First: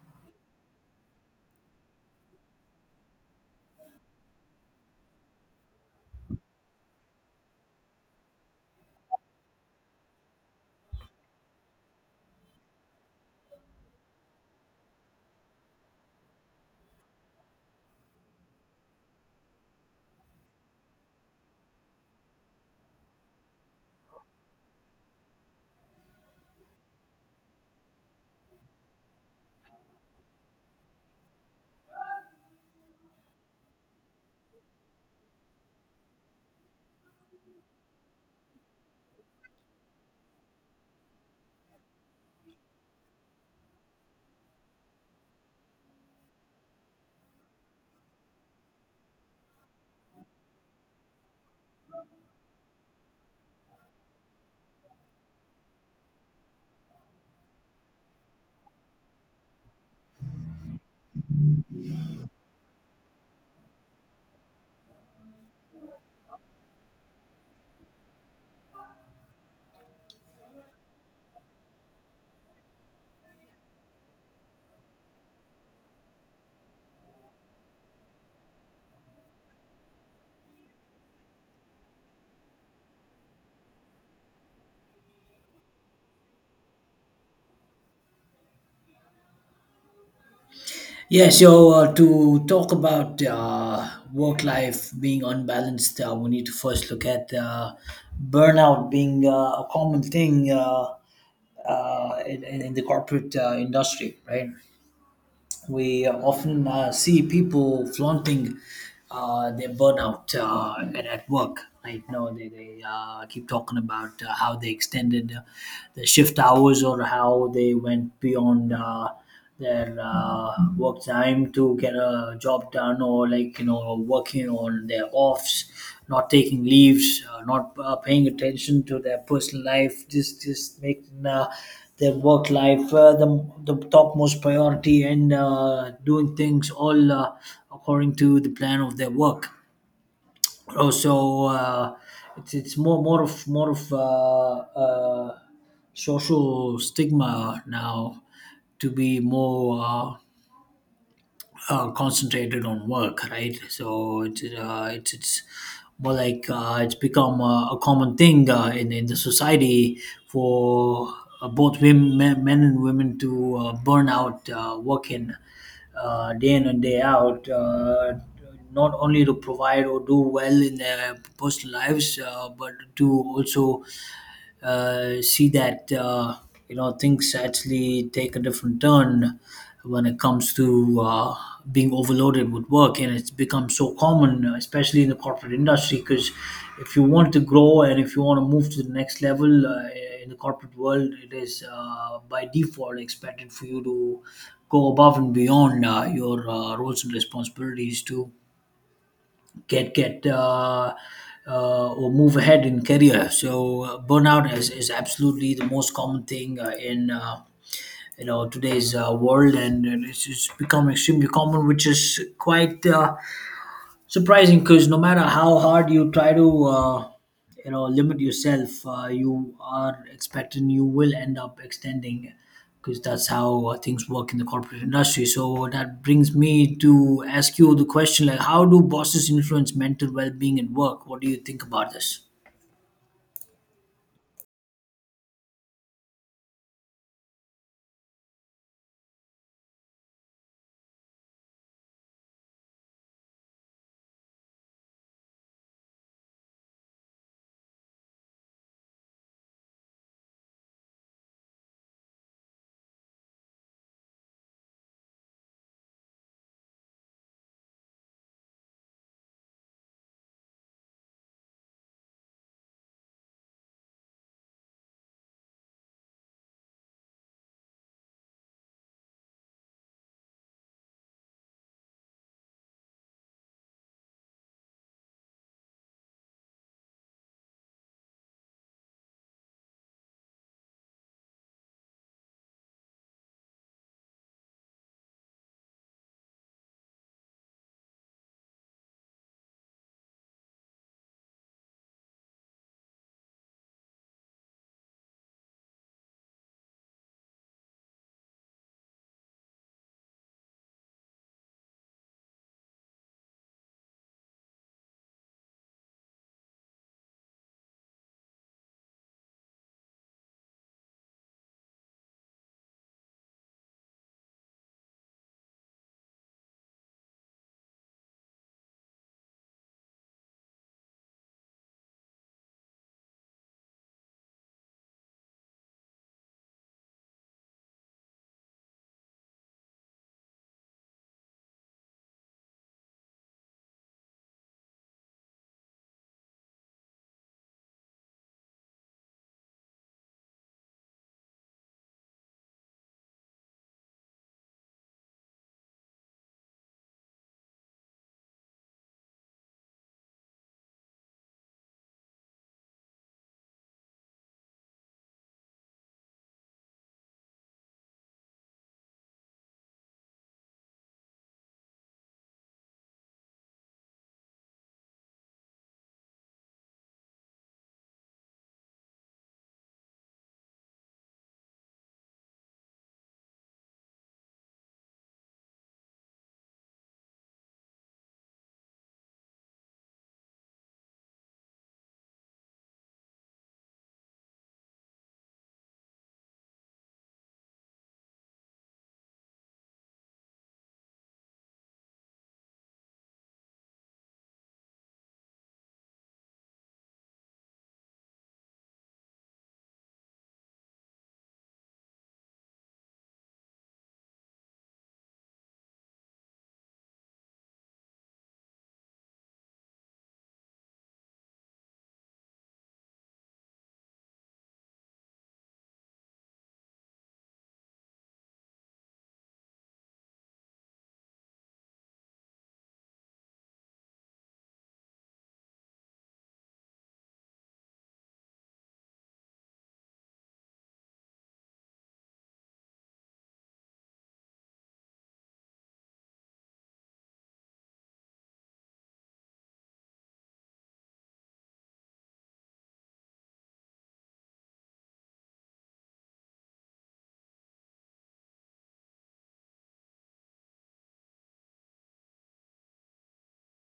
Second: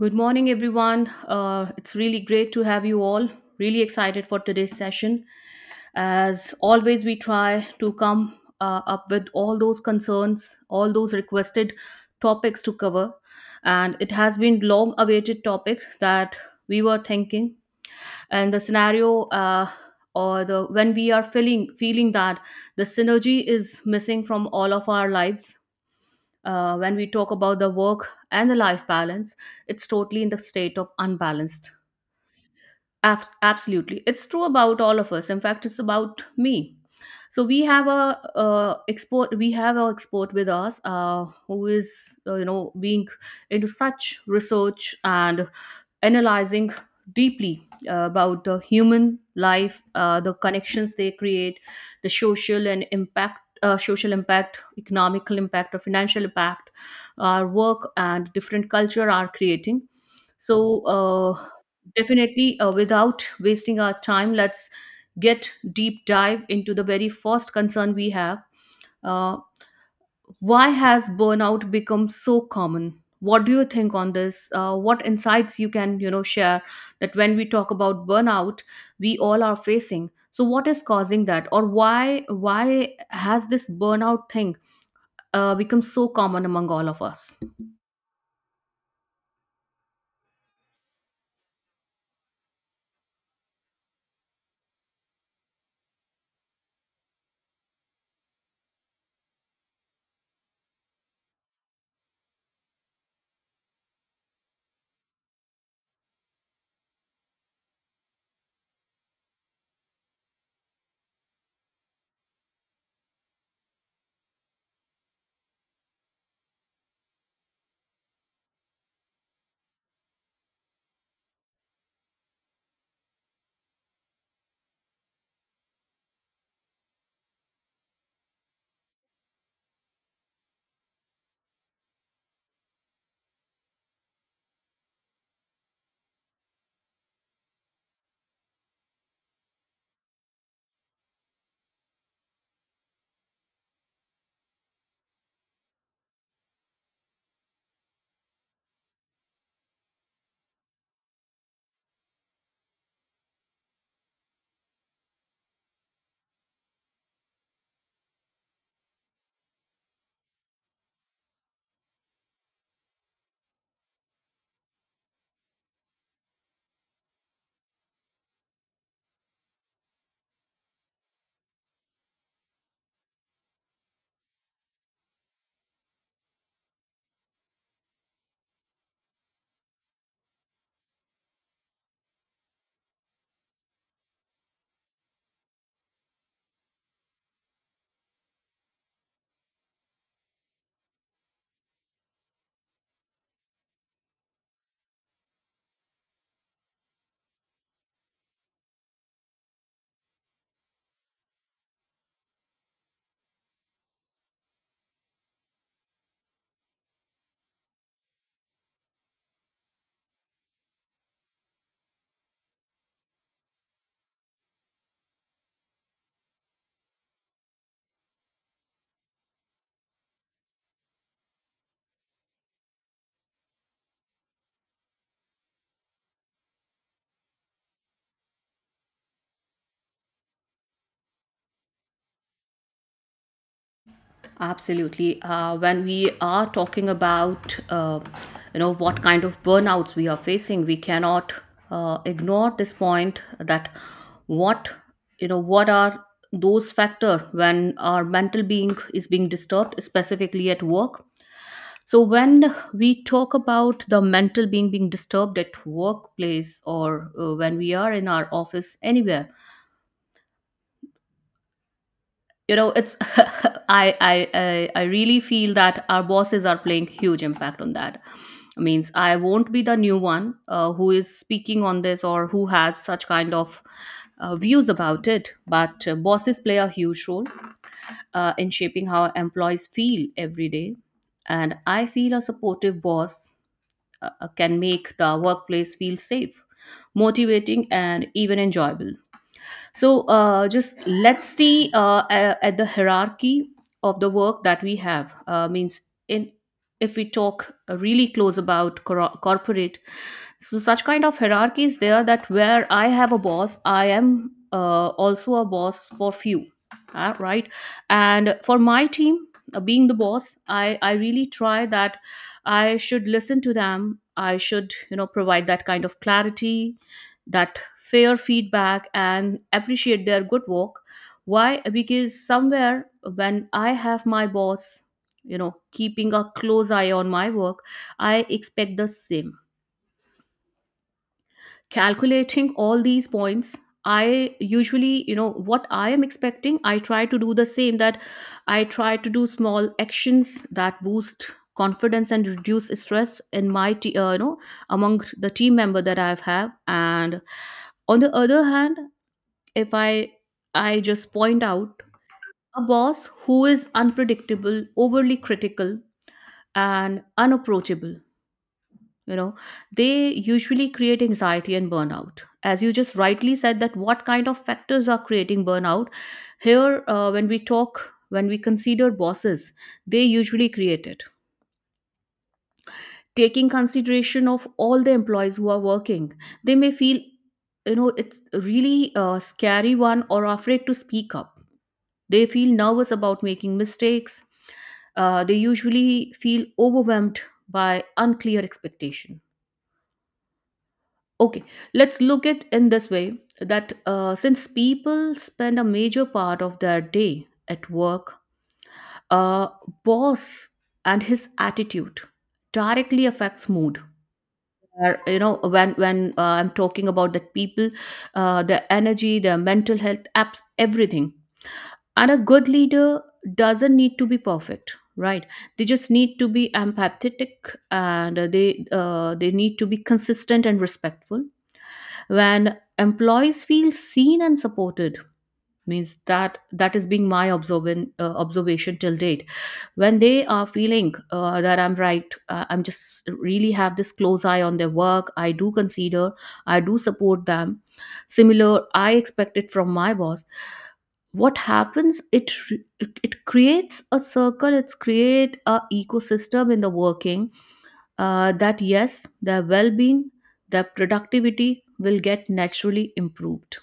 Good morning, everyone. It's really great to have you all. Really excited for today's session. As always, we try to come up with all those concerns, all those requested topics to cover. And it has been long awaited topic that we were thinking. And the scenario or the when we are feeling that the synergy is missing from all of our lives, when we talk about the work and the life balance, it's totally in the state of unbalanced. Absolutely, it's true about all of us. In fact, it's about me. So we have a export. We have our export with us, who is being into such research and analyzing deeply about the human life, the connections they create, the social and impact, social impact, economical impact, or financial impact our work and different culture are creating. So, definitely, without wasting our time, let's get deep dive into the very first concern we have. Uh, why has burnout become so common? What do you think on this? What insights you can, you know, share that when we talk about burnout, we all are facing. So what is causing that, or why has this burnout thing become so common among all of us? To talk about work life being unbalanced, we need to first look at burnout being a common thing in the corporate industry, right? We often see people flaunting their burnout at work. Right now, they keep talking about how they extended their shift hours, or how they went beyond their work time to get a job done, or like you know, working on their offs, not taking leaves, not paying attention to their personal life, just making their work life the topmost priority, and doing things all according to the plan of their work. Also, it's more more of uh, social stigma now to be more concentrated on work, right? So it's more like it's become a common thing in the society for both women, men and women to burn out working day in and day out. Not only to provide or do well in their personal lives, but to also see that you know things actually take a different turn when it comes to being overloaded with work. And it's become so common, especially in the corporate industry, because if you want to grow and if you want to move to the next level in the corporate world, it is by default expected for you to go above and beyond your roles and responsibilities to get or move ahead in career. So burnout is absolutely the most common thing in you know today's world, and it's become extremely common, which is quite surprising, because no matter how hard you try to you know limit yourself, you are expecting you will end up extending, because that's how things work in the corporate industry. So that brings me to ask you the question, like, how do bosses influence mental well-being at work? What do you think about this? Absolutely. When we are talking about, you know, what kind of burnouts we are facing, we cannot ignore this point that what, you know, what are those factors when our mental being is being disturbed, specifically at work. So when we talk about the mental being being disturbed at workplace or when we are in our office anywhere, you know it's I I really feel that our bosses are playing huge impact on that, means I won't be the new one who is speaking on this or who has such kind of views about it, but bosses play a huge role in shaping how employees feel every day. And I feel a supportive boss can make the workplace feel safe, motivating and even enjoyable. So, just let's see at the hierarchy of the work that we have, means in, if we talk really close about corporate, so such kind of hierarchy is there that where I have a boss, I am also a boss for few, right? And for my team, being the boss, I really try that I should listen to them, I should, you know, provide that kind of clarity, that fair feedback, and appreciate their good work. Why? Because somewhere when I have my boss, you know, keeping a close eye on my work, I expect the same. Calculating all these points, I usually, you know, what I am expecting, I try to do the same, that I try to do small actions that boost confidence and reduce stress in my you know, among the team member that I've have. And on the other hand, if I just point out a boss who is unpredictable, overly critical, and unapproachable, you know, they usually create anxiety and burnout. As you just rightly said that what kind of factors are creating burnout, here when we talk, when we consider bosses, they usually create it. Taking consideration of all the employees who are working, they may feel, you know, it's really a scary one, or afraid to speak up. They feel nervous about making mistakes. They usually feel overwhelmed by unclear expectation. Okay, let's look at in this way, that since people spend a major part of their day at work, uh, boss and his attitude directly affects mood. Or, you know, when I'm talking about that people, their energy, their mental health, apps, everything. And a good leader doesn't need to be perfect, right? They just need to be empathetic, and they need to be consistent and respectful. When employees feel seen and supported, means that that is being my observation till date. When they are feeling that I'm right, I'm just really have this close eye on their work, I do consider, I do support them, similar I expect it from my boss. What happens, it creates a circle, it's create a ecosystem in the working, that yes, their well being, their productivity will get naturally improved.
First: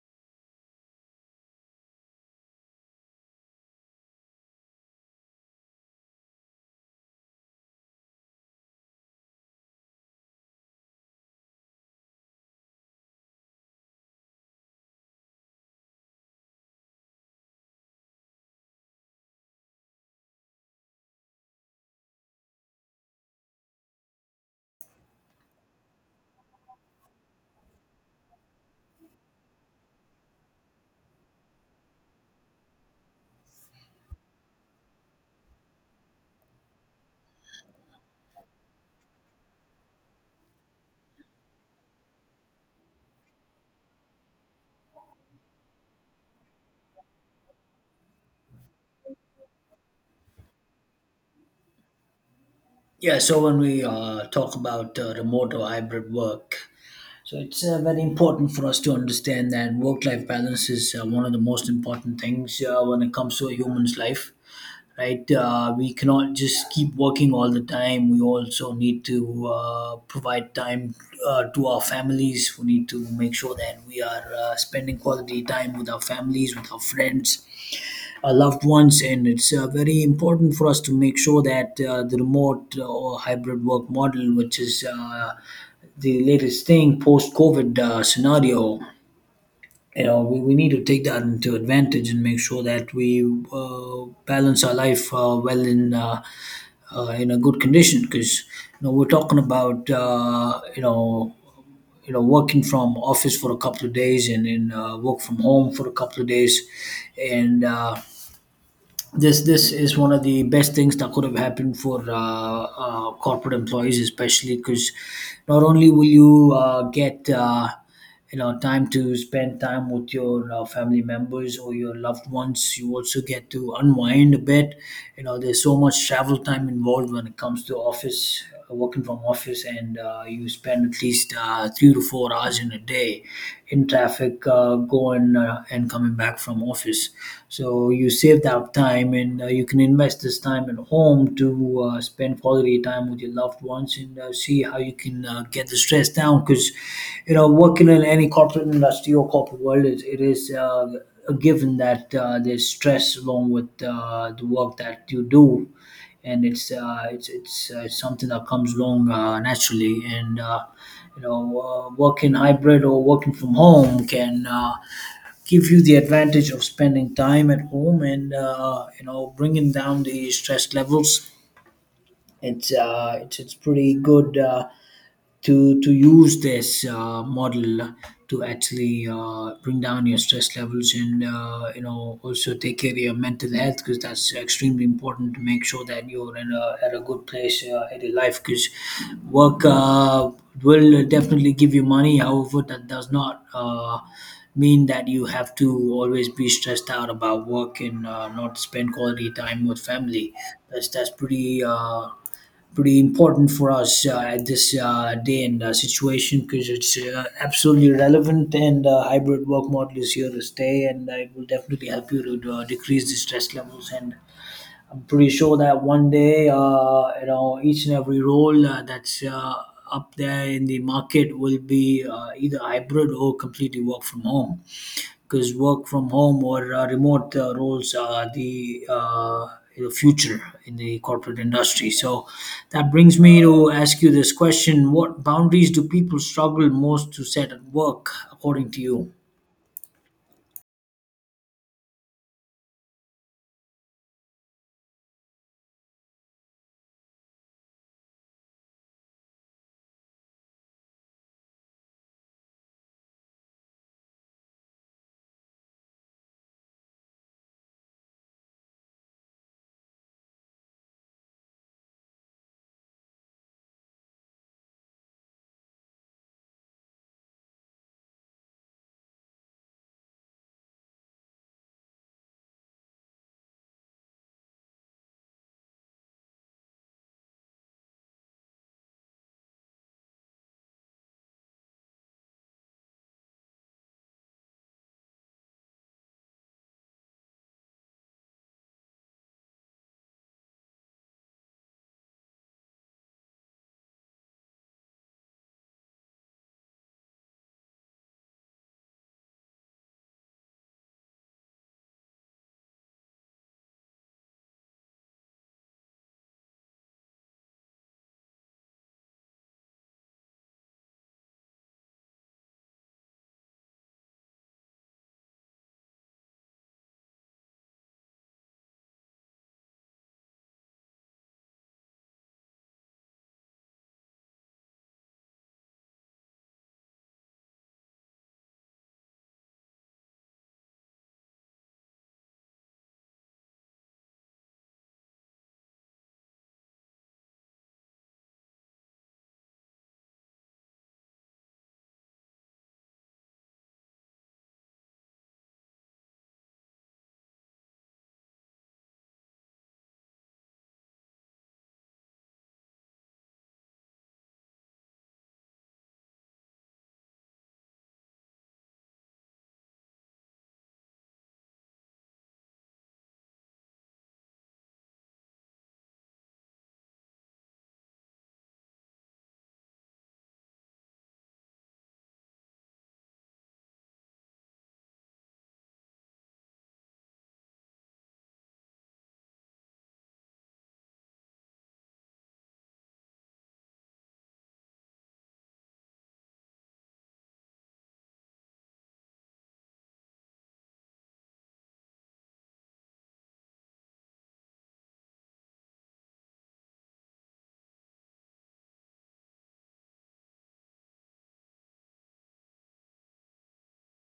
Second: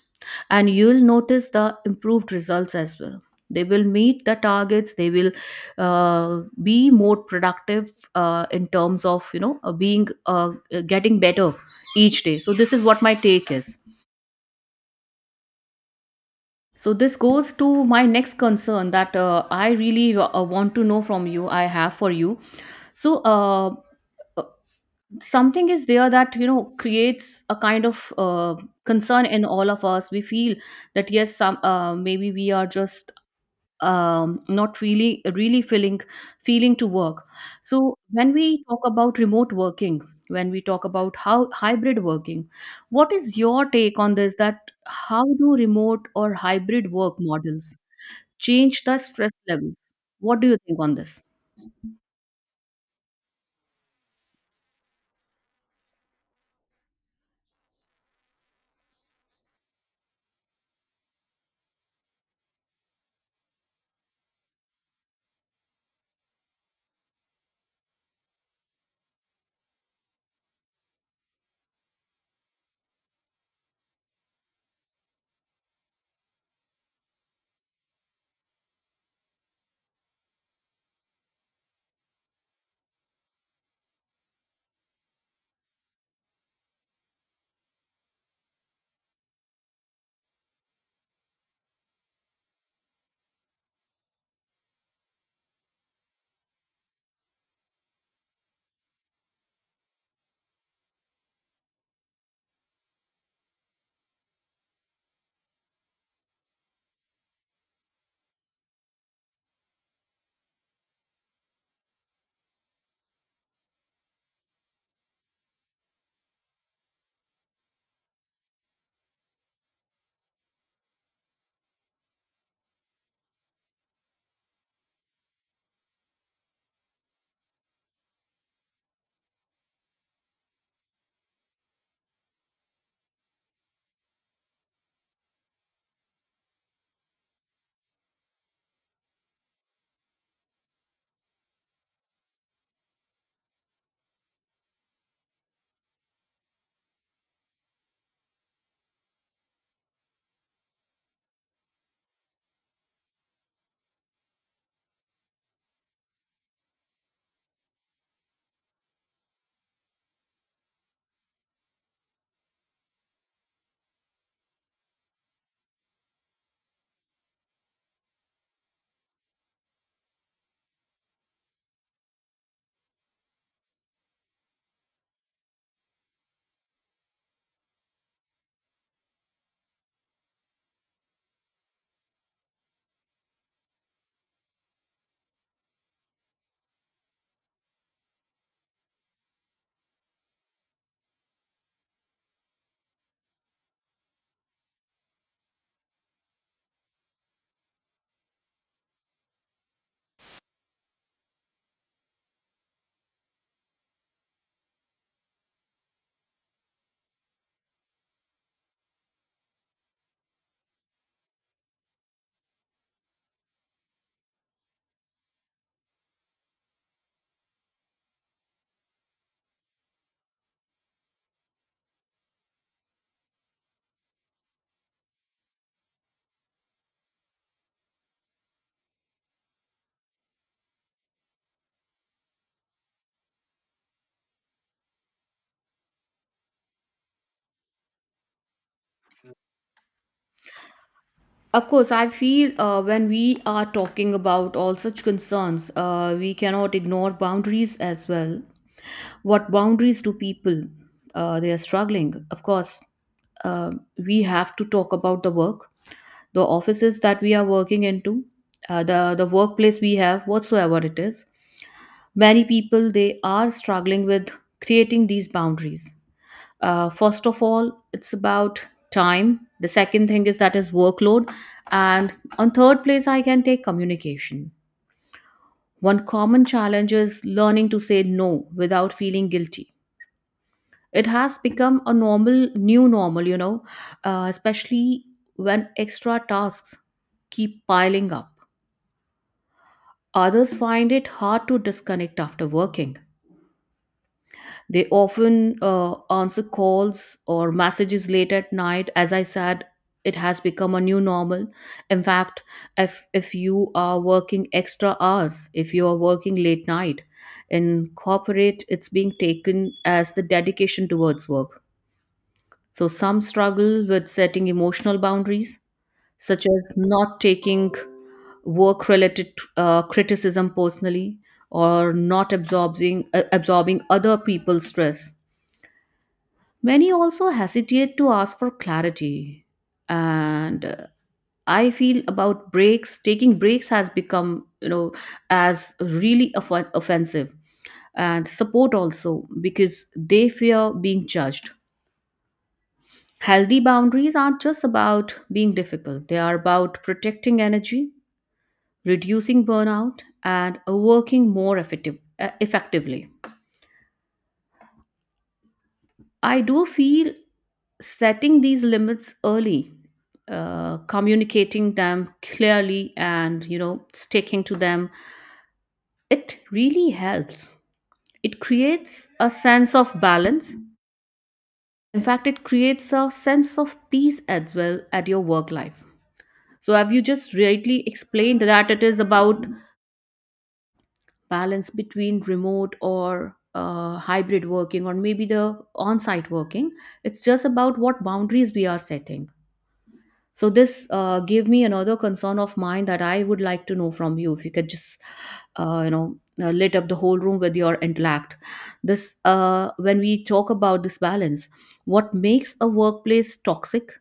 And you'll notice the improved results as well. They will meet the targets, they will be more productive in terms of, you know, being getting better each day. So, this is what my take is. So, this goes to my next concern that I really want to know from you, I have for you. So, uh, something is there that you know creates a kind of concern in all of us. We feel that yes, some maybe we are just not really feeling to work. So when we talk about remote working, when we talk about how hybrid working, what is your take on this, that how do remote or hybrid work models change the stress levels? What do you think on this? Yeah so when we talk about remote or hybrid work, so it's very important for us to understand that work-life balance is one of the most important things when it comes to a human's life, right? We cannot just keep working all the time. We also need to provide time to our families. We need to make sure that we are spending quality time with our families, with our friends, our loved ones. And it's very important for us to make sure that the remote or hybrid work model, which is the latest thing post COVID scenario, you know we need to take that into advantage and make sure that we balance our life well in a good condition, because you know we're talking about you know, you know, working from office for a couple of days and then work from home for a couple of days. And this is one of the best things that could have happened for corporate employees, especially because not only will you get you know time to spend time with your family members or your loved ones, you also get to unwind a bit. You know, there's so much travel time involved when it comes to office working from office, and you spend at least 3 to 4 hours in a day in traffic going and coming back from office. So you save that time, and you can invest this time at home to spend quality time with your loved ones and see how you can get the stress down. Because you know, working in any corporate industry or corporate world, it is a given that there's stress along with the work that you do. And it's it's something that comes along naturally. And you know, working hybrid or working from home can give you the advantage of spending time at home and you know bringing down the stress levels. It's pretty good to use this model to actually bring down your stress levels, and you know also take care of your mental health, because that's extremely important to make sure that you're at a good place in your life. Because work will definitely give you money, however that does not mean that you have to always be stressed out about work and not spend quality time with family. That's pretty important for us at this day and situation, because it's absolutely relevant, and hybrid work model is here to stay, and it will definitely help you to decrease the stress levels. And I'm pretty sure that one day you know each and every role that's up there in the market will be either hybrid or completely work from home, because work from home or remote roles are the future in the corporate industry. So that brings me to ask you this question: what boundaries do people struggle most to set at work, according to you? Of course, I feel, when we are talking about all such concerns, we cannot ignore boundaries as well. What boundaries do people? They are struggling. Of course, uh, we have to talk about the work, the offices that we are working into, uh, the workplace we have, whatsoever it is. Many people they are struggling with creating these boundaries. First of all, it's about time. The second thing is that is workload. And on third place, I can take communication. One common challenge is learning to say no without feeling guilty. It has become a normal, new normal, you know, especially when extra tasks keep piling up. Others find it hard to disconnect after working. They often answer calls or messages late at night. As I said, it has become a new normal. In fact, if you are working extra hours, if you are working late night, in corporate, it's being taken as the dedication towards work. So some struggle with setting emotional boundaries, such as not taking work related criticism personally, or not absorbing other people's stress. Many also hesitate to ask for clarity. And I feel about breaks, taking breaks has become, you know, as really offensive. And support also, because they fear being judged. Healthy boundaries aren't just about being difficult, they are about protecting energy, reducing burnout, and working more effectively. I do feel setting these limits early, communicating them clearly, and you know sticking to them, it really helps. It creates a sense of balance. In fact, it creates a sense of peace as well at your work life. So have you just rightly explained that it is about balance between remote or hybrid working, or maybe the on-site working. It's just about what boundaries we are setting. So this gave me another concern of mine that I would like to know from you, if you could just lit up the whole room with your intellect. This, when we talk about this balance, what makes a workplace toxic,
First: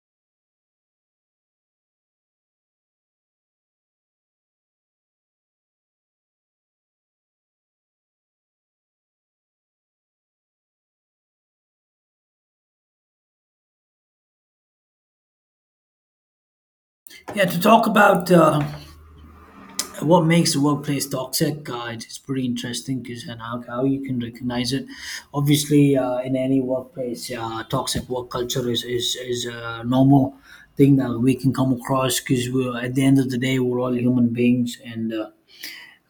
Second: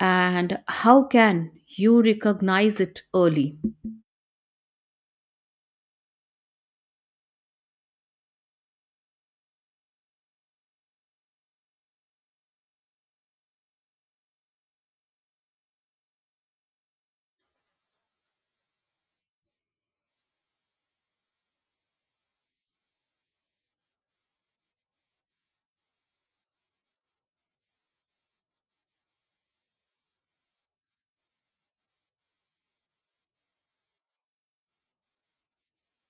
and how can you recognize it early? Yeah, to talk about what makes the workplace toxic, it's pretty interesting. Because, and how you can recognize it, obviously in any workplace, toxic work culture is a normal thing that we can come across, because we're, at the end of the day, we're all human beings, and uh,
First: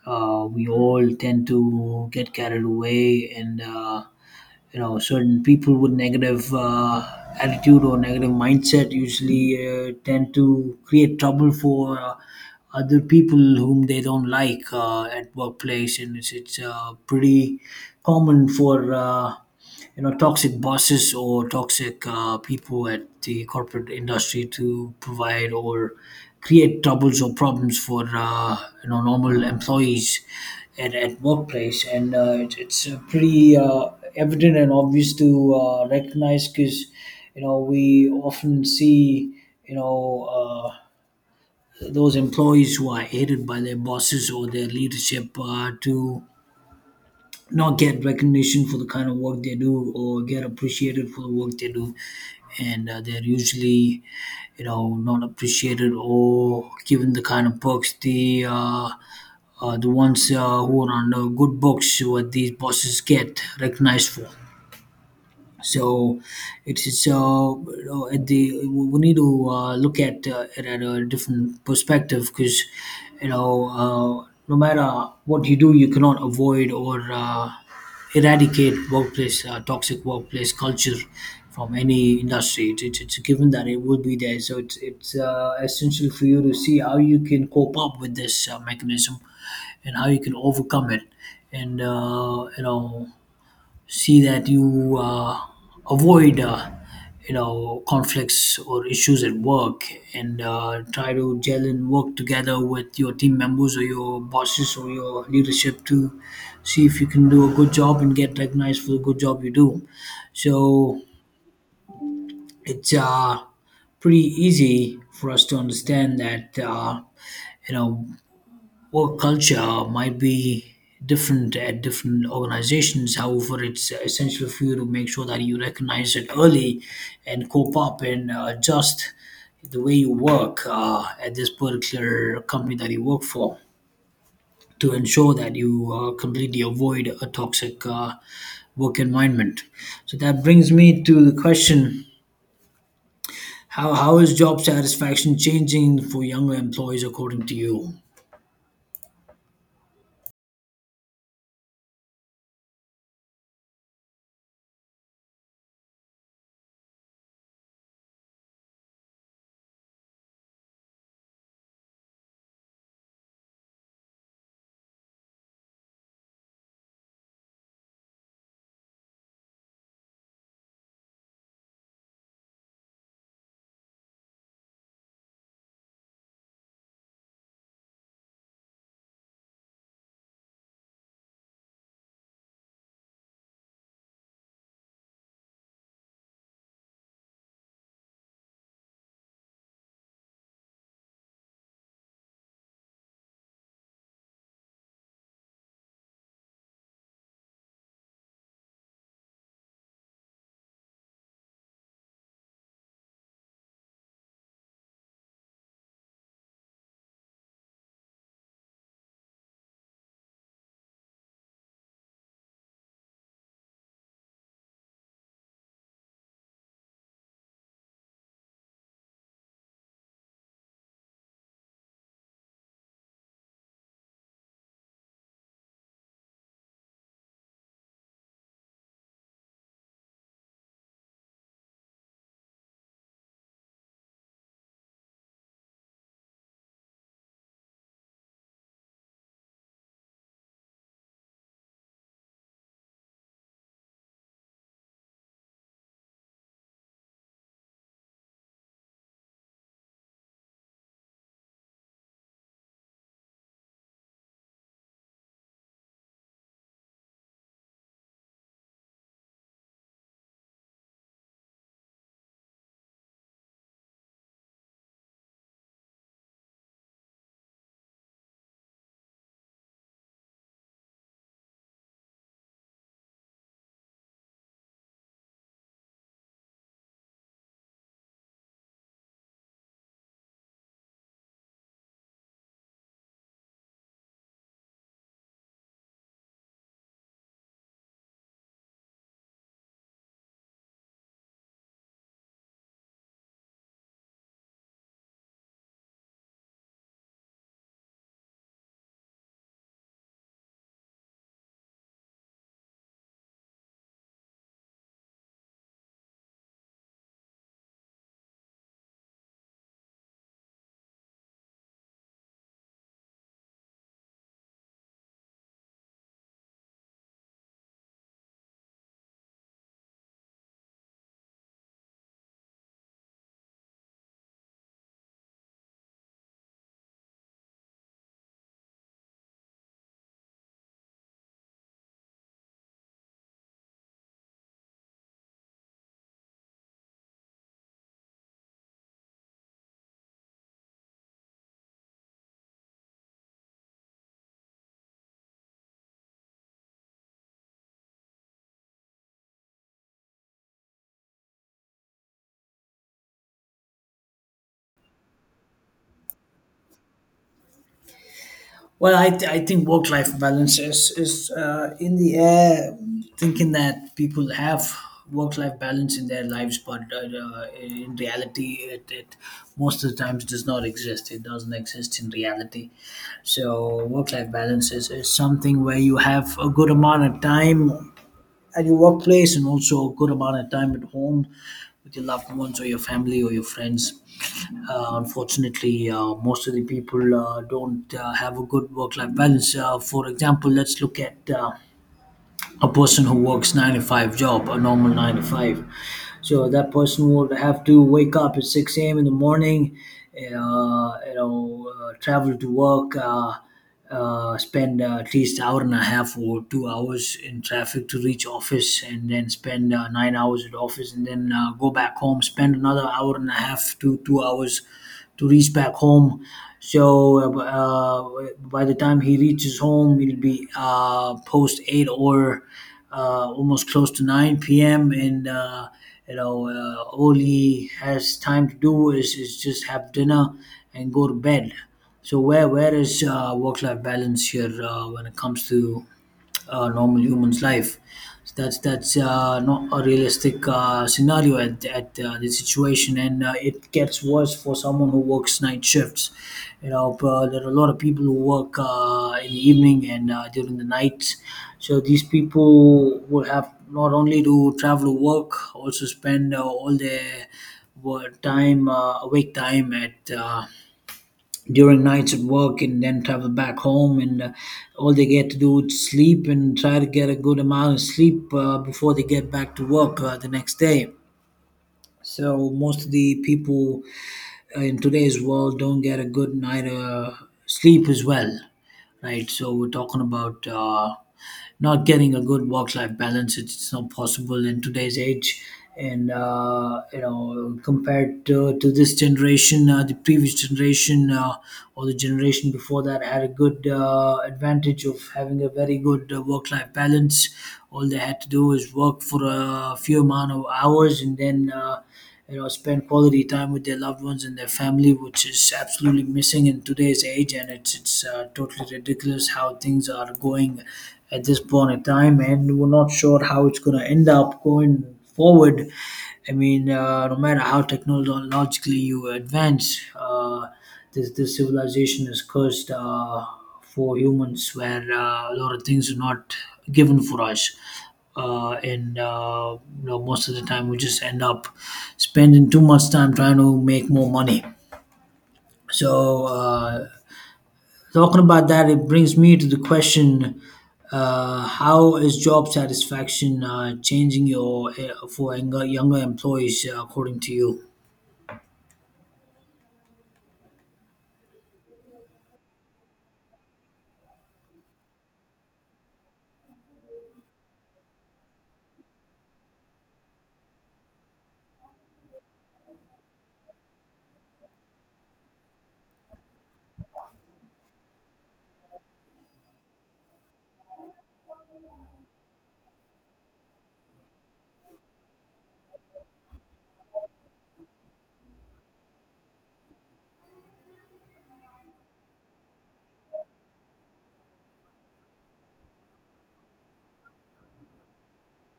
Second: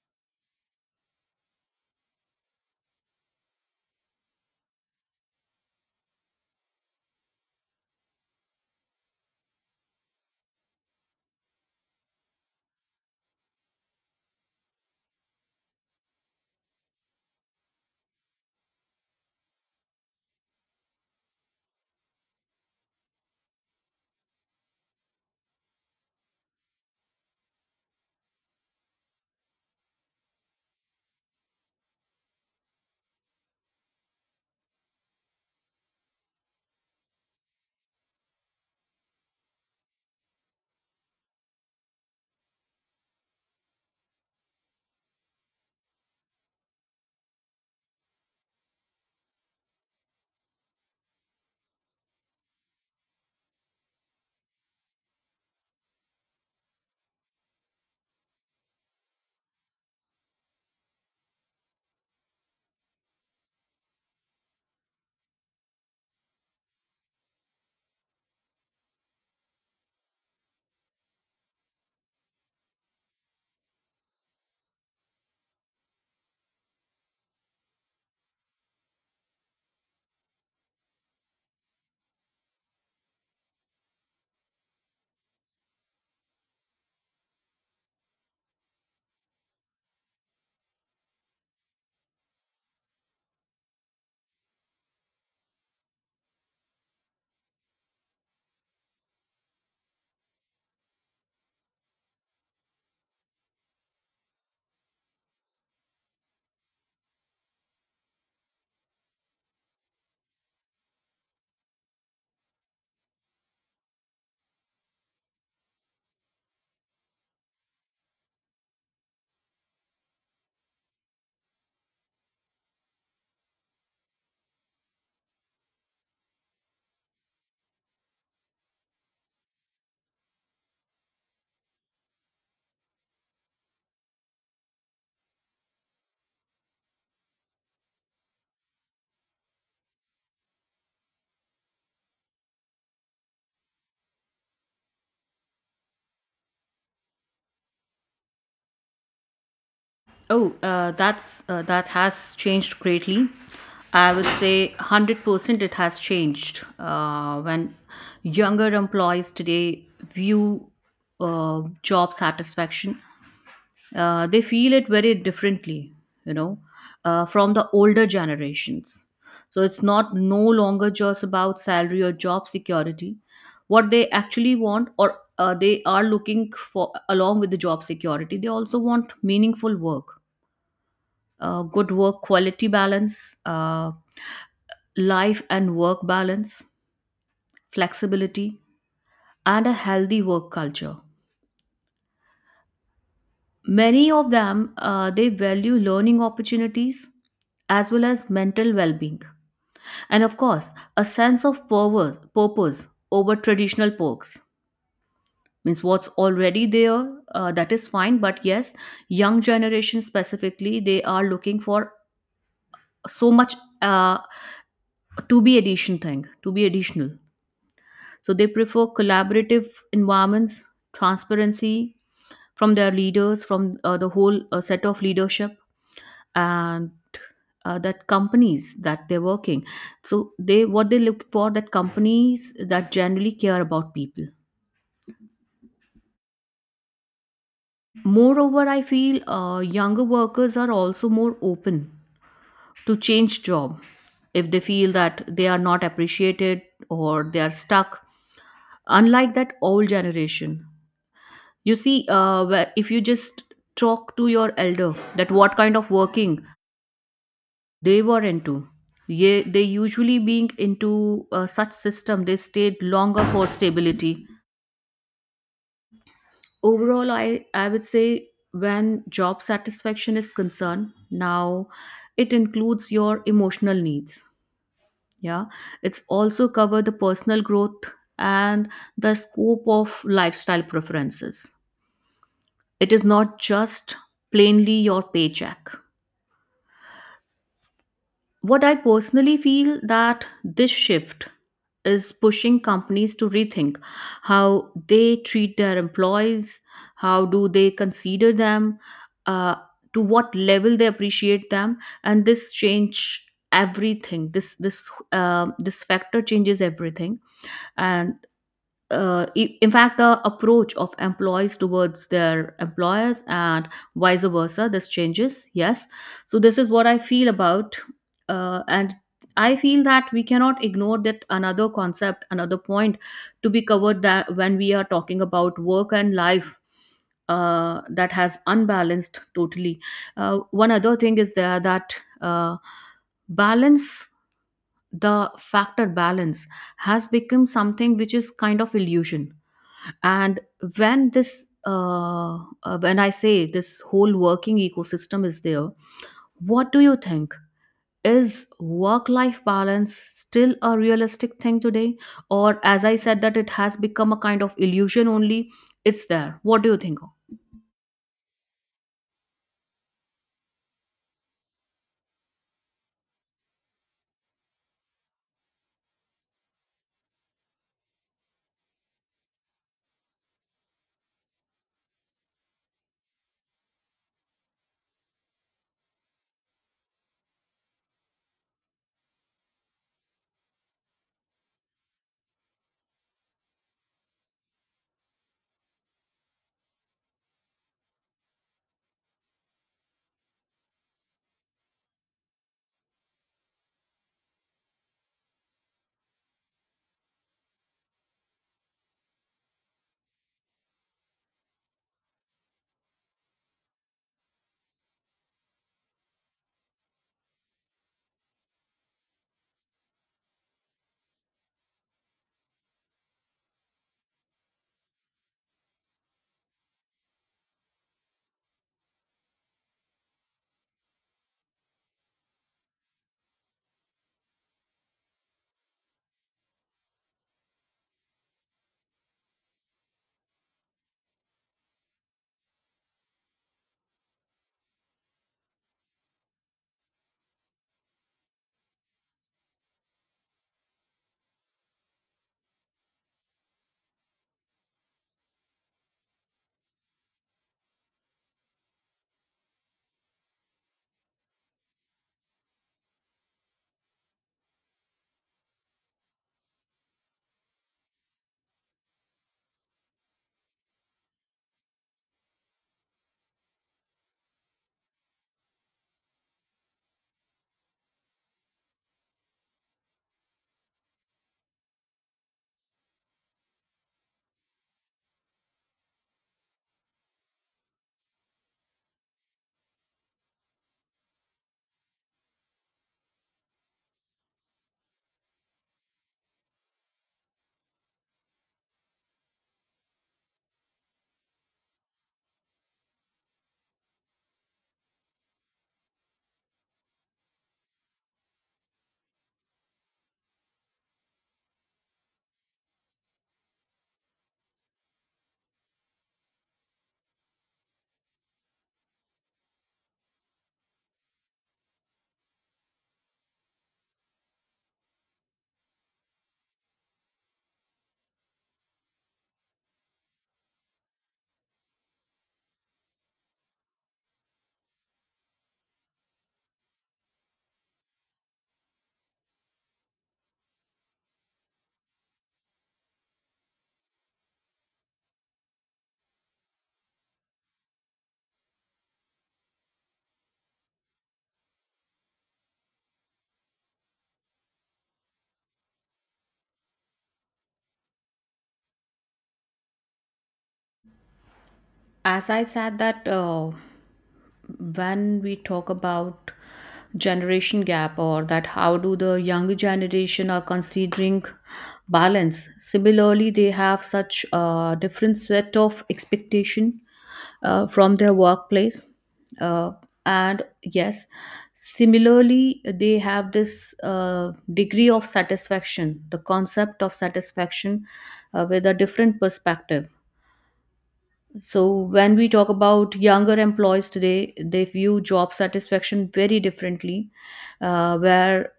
uh, we all tend to get carried away. And you know, certain people with negative attitude or negative mindset usually tend to create trouble for other people whom they don't like at workplace. And it's pretty common for you know toxic bosses or toxic people at the corporate industry to provide or create troubles or problems for you know normal employees at workplace. And it's pretty evident and obvious to recognize, because you know we often see you know uh, those employees who are hated by their bosses or their leadership to not get recognition for the kind of work they do or get appreciated for the work they do. And they're usually you know not appreciated or given the kind of perks the ones who are on the good books what these bosses get recognized for. So it is, so you know, at the, we need to look at it at a different perspective, because you know no matter what you do, you cannot avoid or eradicate workplace toxic workplace culture from any industry. It's a given that it will be there. So it's essential for you to see how you can cope up with this mechanism and how you can overcome it. And you know, see that you avoid you know conflicts or issues at work, and try to gel and work together with your team members or your bosses or your leadership to see if you can do a good job and get recognized for the good job you do. So it's pretty easy for us to understand that you know work culture might be different at different organizations. However, it's essential for you to make sure that you recognize it early and cope up and adjust the way you work at this particular company that you work for, to ensure that you completely avoid a toxic work environment. So that brings me to the question: How is job satisfaction changing for younger employees, according to you? Oh, that's that has changed greatly. I would say 100% it has changed. When younger employees today view job satisfaction, they feel it very differently, you know, from the older generations. So it's not no longer just about salary or job security. What they actually want, or they are looking for along with the job security, they also want meaningful work, good work quality balance, life and work balance, flexibility, and a healthy work culture. Many of them they value learning opportunities as well as mental well-being, and of course, a sense of purpose over traditional perks. Means what's already there, that is fine. But yes, young generation specifically, they are looking for so much, uh, to be additional. So they prefer collaborative environments, transparency from their leaders, from the whole set of leadership, and that companies that they're working. So they, what they look for, that companies that generally care about people. Moreover, I feel younger workers are also more open to change job if they feel that they are not appreciated or they are stuck, unlike that old generation. You see, if you just talk to your elder that what kind of working they were into, ye, they usually being into such system, they stayed longer for stability. Overall, I would say when job satisfaction is concerned, now it includes your emotional needs. Yeah, it's also cover the personal growth and the scope of lifestyle preferences. It is not just plainly your paycheck. What I personally feel that this shift is pushing companies to rethink how they treat their employees, how do they consider them, uh, to what level they appreciate them, and this change everything. This factor changes everything, and in fact, the approach of employees towards their employers and vice versa, this changes. Yes. So, this is what I feel about. And I feel that we cannot ignore that another concept, another point to be covered that when we are talking about work and life. That has unbalanced totally. One other thing is there that balance, the factor balance, has become something which is kind of illusion and when this when I say this whole working ecosystem is there, what do you think, is work life balance still a realistic thing today, or as I said that it has become a kind of illusion only, it's there, what do you think? Well, I think work life balance is in the air, thinking that people have work life balance in their lives, but in reality, it most of the times does not exist. It doesn't exist in reality. So, work life balance is something where you have a good amount of time at your workplace and also a good amount of time at home with your loved ones or your family or your friends. Unfortunately, most of the people don't have a good work life balance. For example, let's look at a person who works 9-5 job, a normal 9-5. So that person would have to wake up at 6 a.m in the morning, travel to work, spend at least hour and a half or 2 hours in traffic to reach office, and then spend 9 hours at office, and then go back home, spend another hour and a half to 2 hours to reach back home. So by the time he reaches home, it'll be post eight, or almost close to nine p.m. And all he has time to do is just have dinner and go to bed. So where is work life balance here, when it comes to normal human's life. So that's not a realistic scenario at the situation, and it gets worse for someone who works night shifts. You know, there are a lot of people who work in the evening and during the night. So these people will have not only to travel to work, also spend all their work time, awake time at during nights at work, and then travel back home, and all they get to do is sleep and try to get a good amount of sleep before they get back to work the next day. So most of the people in today's world don't get a good night of sleep as well, right? So we're talking about not getting a good work-life balance. It's not possible in today's age, and compared to this generation, the previous generation, or the generation before, that had a good advantage of having a very good work-life balance. All they had to do is work for a few amount of hours, and then spend quality time with their loved ones and their family, which is absolutely missing in today's age. And it's totally ridiculous how things are going at this point in time, and we're not sure how it's going to end up going forward. I mean, no matter how technologically you advance, this civilization is cursed, for humans, where a lot of things are not given for us. Most of the time we just end up spending too much time trying to make more money. So talking about that, it brings me to the question, how is job satisfaction changing your for younger employees, according to you? As I said that when we talk about generation gap or that how do the younger generation are considering balance, similarly they have such a different set of expectation from their workplace, uh, and yes, similarly they have this degree of satisfaction, the concept of satisfaction, with a different perspective. So when we talk about younger employees today, they view job satisfaction very differently, where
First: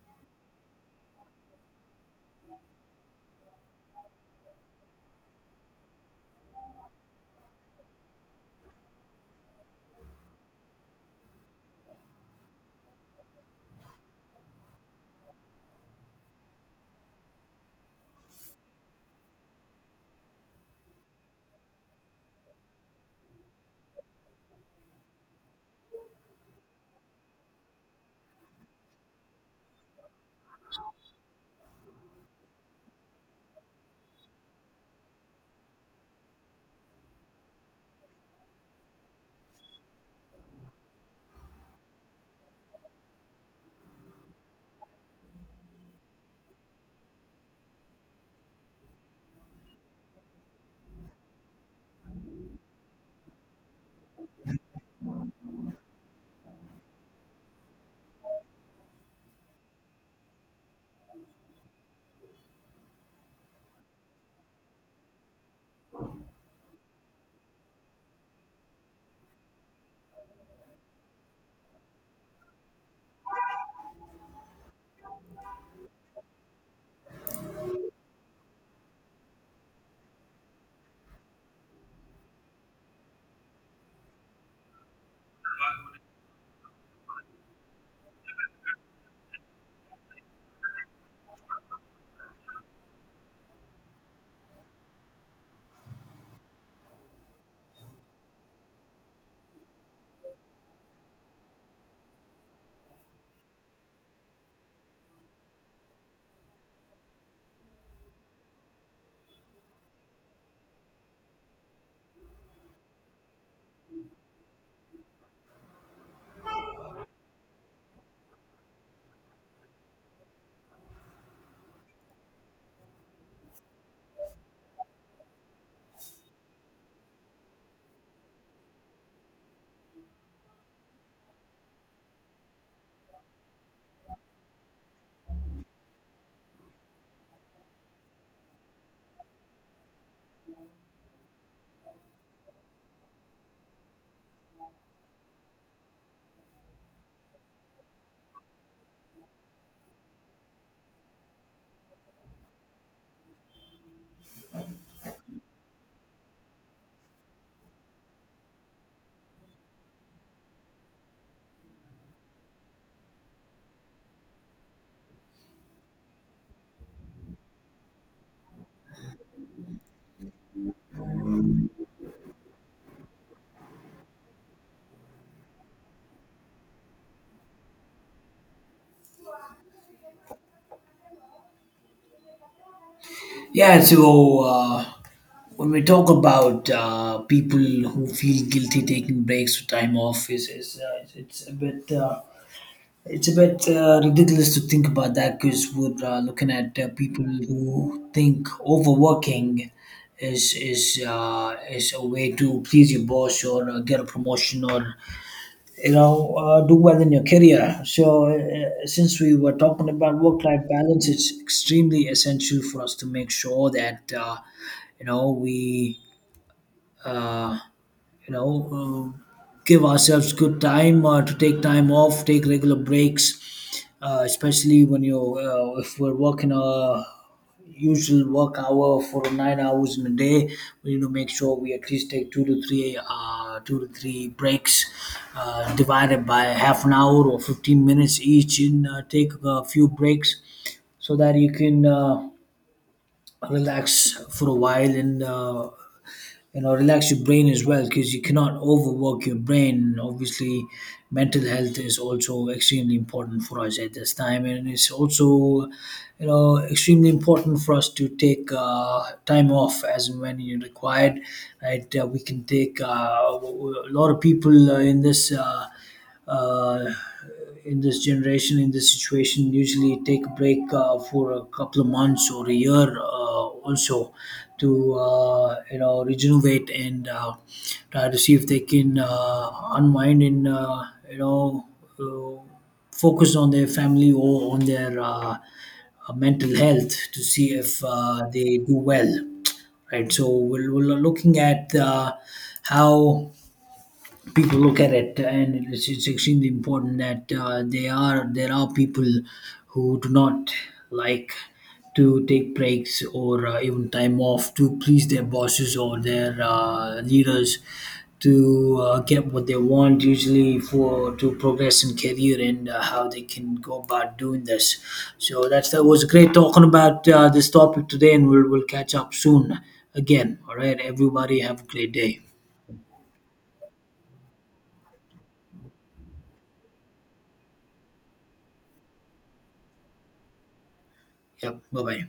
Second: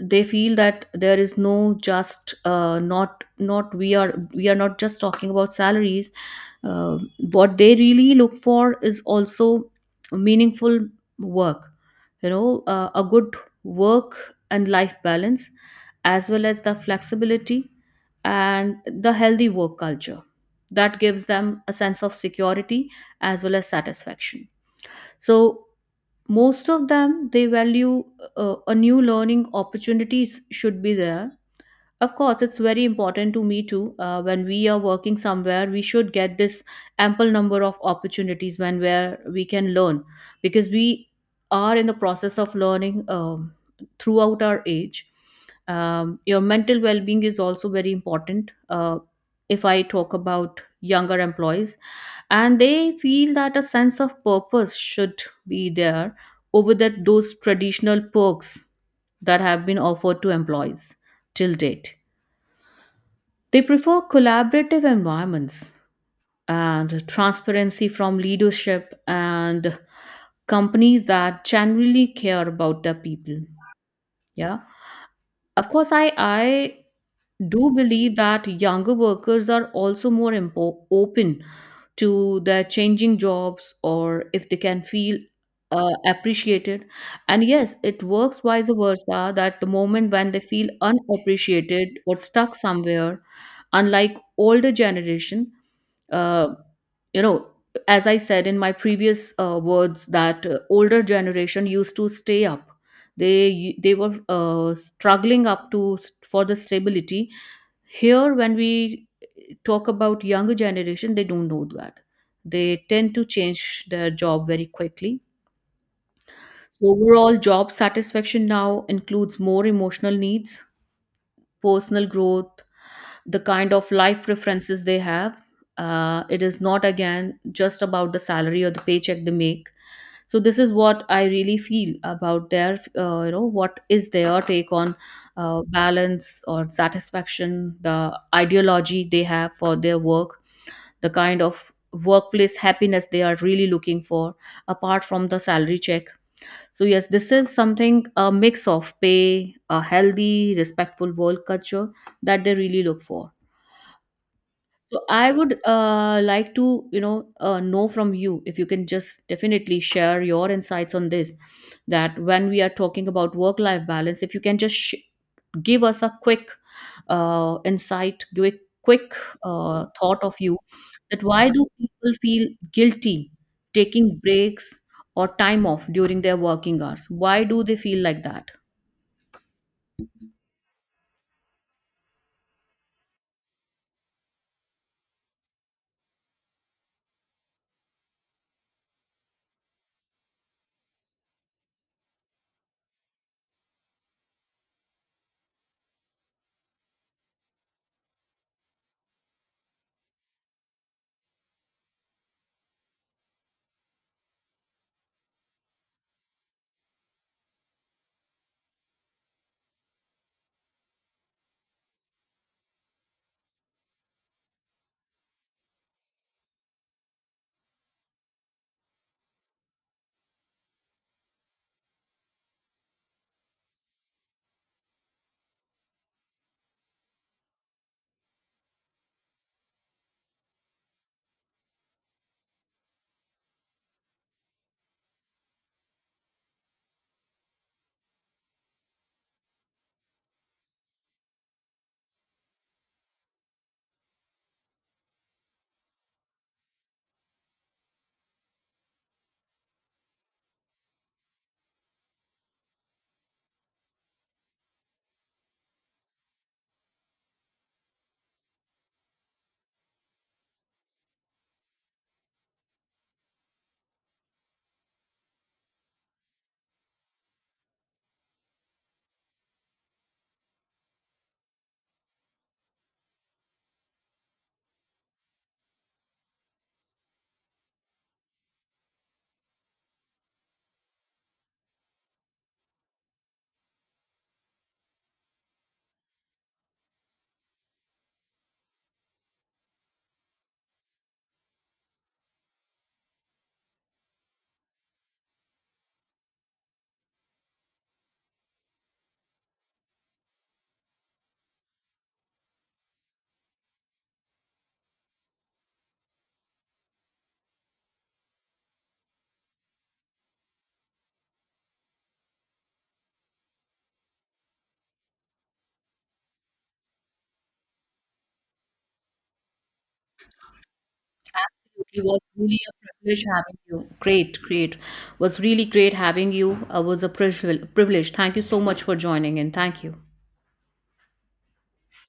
they feel that there is no just not we are not just talking about salaries. Uh, what they really look for is also meaningful work, you know, a good work and life balance as well as the flexibility and the healthy work culture that gives them a sense of security as well as satisfaction. So most of them they value a new learning opportunities should be there. Of course, it's very important to me too. When we are working somewhere, we should get this ample number of opportunities when where we can learn, because we are in the process of learning, throughout our age. Your mental well-being is also very important. If I talk about younger employees, and they feel that a sense of purpose should be there over that those traditional perks that have been offered to employees till date. They prefer collaborative environments and transparency from leadership and companies that generally care about their people. Yeah. Of course, I do believe that younger workers are also open to their changing jobs or if they can feel appreciated. And yes, it works vice versa that the moment when they feel unappreciated or stuck somewhere, unlike older generation, uh, you know, as I said in my previous words that older generation used to stay up, they they were struggling up to for the stability. Here when we talk about younger generation, they don't know that, they tend to change their job very quickly. So overall job satisfaction now includes more emotional needs, personal growth, the kind of life preferences they have. It is not again just about the salary or the paycheck they make. So this is what I really feel about their, you know, what is their take on balance or satisfaction, the ideology they have for their work, the kind of workplace happiness they are really looking for, apart from the salary check. So yes, this is something a mix of pay, a healthy, respectful work culture that they really look for. So I would like to, you know from you if you can just definitely share your insights on this. That when we are talking about work-life balance, if you can give us a quick insight, quick thought of you, that why do people feel guilty taking breaks or time off during their working hours? Why do they feel like that? Yeah, so when we talk about people who feel guilty taking breaks or time off, is it's a bit ridiculous to think about that, because we're looking at people who think overworking is a way to please your boss, or get a promotion, or do well in your career. So since we were talking about work life balance, it's extremely essential for us to make sure that, you know we uh, you know, give ourselves good time to take time off, take regular breaks, especially when you if we're working a usual work hour for 9 hours in a day, we need to make sure we at least take two to three breaks, divided by half an hour or 15 minutes each, and take a few breaks, so that you can relax for a while, and relax your brain as well, because you cannot overwork your brain. Obviously, mental health is also extremely important for us at this time, and it's also extremely important for us to take time off as and when you're required, right? We can take a lot of people uh, in this generation, in this situation, usually take a break for a couple of months or a year, also, to regenerate, and try to see if they can unwind, and you know uh, focus on their family, or on their mental health, to see if they do well. Right. So we're looking at how people look at it, and it's extremely important that they are there are people who do not like to take breaks, or even time off, to please their bosses or their leaders, to get what they want, usually for to progress in career, and how they can go about doing this. So that was great talking about this topic today, and we'll catch up soon again. All right, everybody, have a great Absolutely, day. was really a privilege having you. Great, great. Was really great having you. Was a privilege. Thank you so much for joining in. Thank you. Yep, bye bye.